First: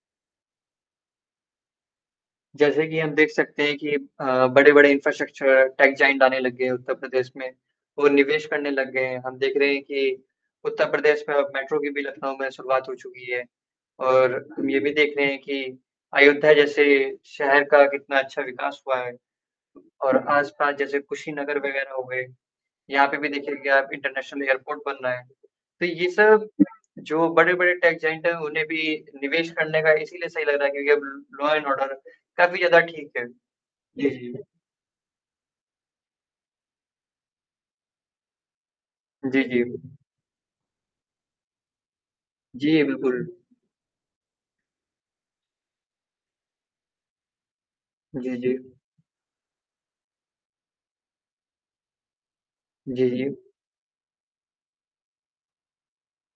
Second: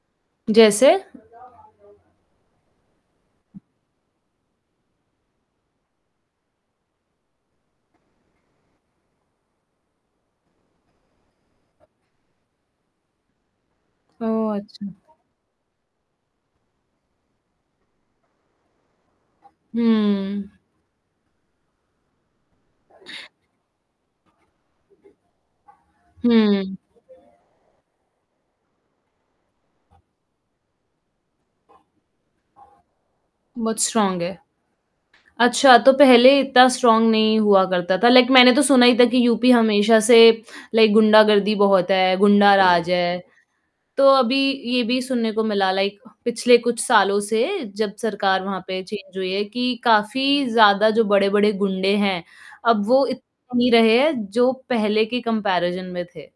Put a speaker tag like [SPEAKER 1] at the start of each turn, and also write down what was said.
[SPEAKER 1] जैसे।
[SPEAKER 2] जैसे कि हम देख सकते हैं कि अ, बड़े-बड़े इंफ्रास्ट्रक्चरर टेक जायंट आने लग गए हैं उत्तर प्रदेश में और निवेश करने लग गए हैं। हम देख रहे हैं कि उत्तर प्रदेश में अब मेट्रो की भी लखनऊ में शुरुआत हो चुकी है और
[SPEAKER 1] ओह
[SPEAKER 2] हम ये
[SPEAKER 1] अच्छा।
[SPEAKER 2] भी देख रहे हैं कि अयोध्या जैसे शहर का कितना अच्छा विकास हुआ है। और
[SPEAKER 1] हुँ।
[SPEAKER 2] आस-पास जैसे कुशीनगर वग़ैरह हो गए यहाँ पे भी देखिए की आप इंटरनेशनल एयरपोर्ट बन रहा है। तो ये सब
[SPEAKER 1] हुँ।
[SPEAKER 2] जो बड़े-बड़े टेक जायंट है उन्हें भी निवेश करने का इसीलिए सही लग रहा है क्योंकि अब ल लॉ एंड ऑर्डर काफ़ी ज़्यादा ठीक है।
[SPEAKER 1] बहुत
[SPEAKER 2] जी,
[SPEAKER 1] स्ट्रांग
[SPEAKER 2] जी।
[SPEAKER 1] है। अच्छा तो पहले इतना स्ट्रांग नहीं हुआ करता था। लाइक मैंने तो सुना ही था कि
[SPEAKER 2] जी,
[SPEAKER 1] यूपी
[SPEAKER 2] जी।
[SPEAKER 1] हमेशा से लाइक गुंडागर्दी बहुत है, गुंडा
[SPEAKER 2] जी,
[SPEAKER 1] राज है।
[SPEAKER 2] बिल्कुल।
[SPEAKER 1] तो अभी ये भी सुनने को मिला लाइक पिछले कुछ सालों से जब
[SPEAKER 2] जी,
[SPEAKER 1] सरकार वहाँ
[SPEAKER 2] जी।
[SPEAKER 1] पे चेंज हुई है कि काफ़ी ज़्यादा जो बड़े-बड़े गुंडे हैं अब वो
[SPEAKER 2] जी,
[SPEAKER 1] इत
[SPEAKER 2] जी।
[SPEAKER 1] नहीं रहे जो पहले के कम्पैरिज़न में थे।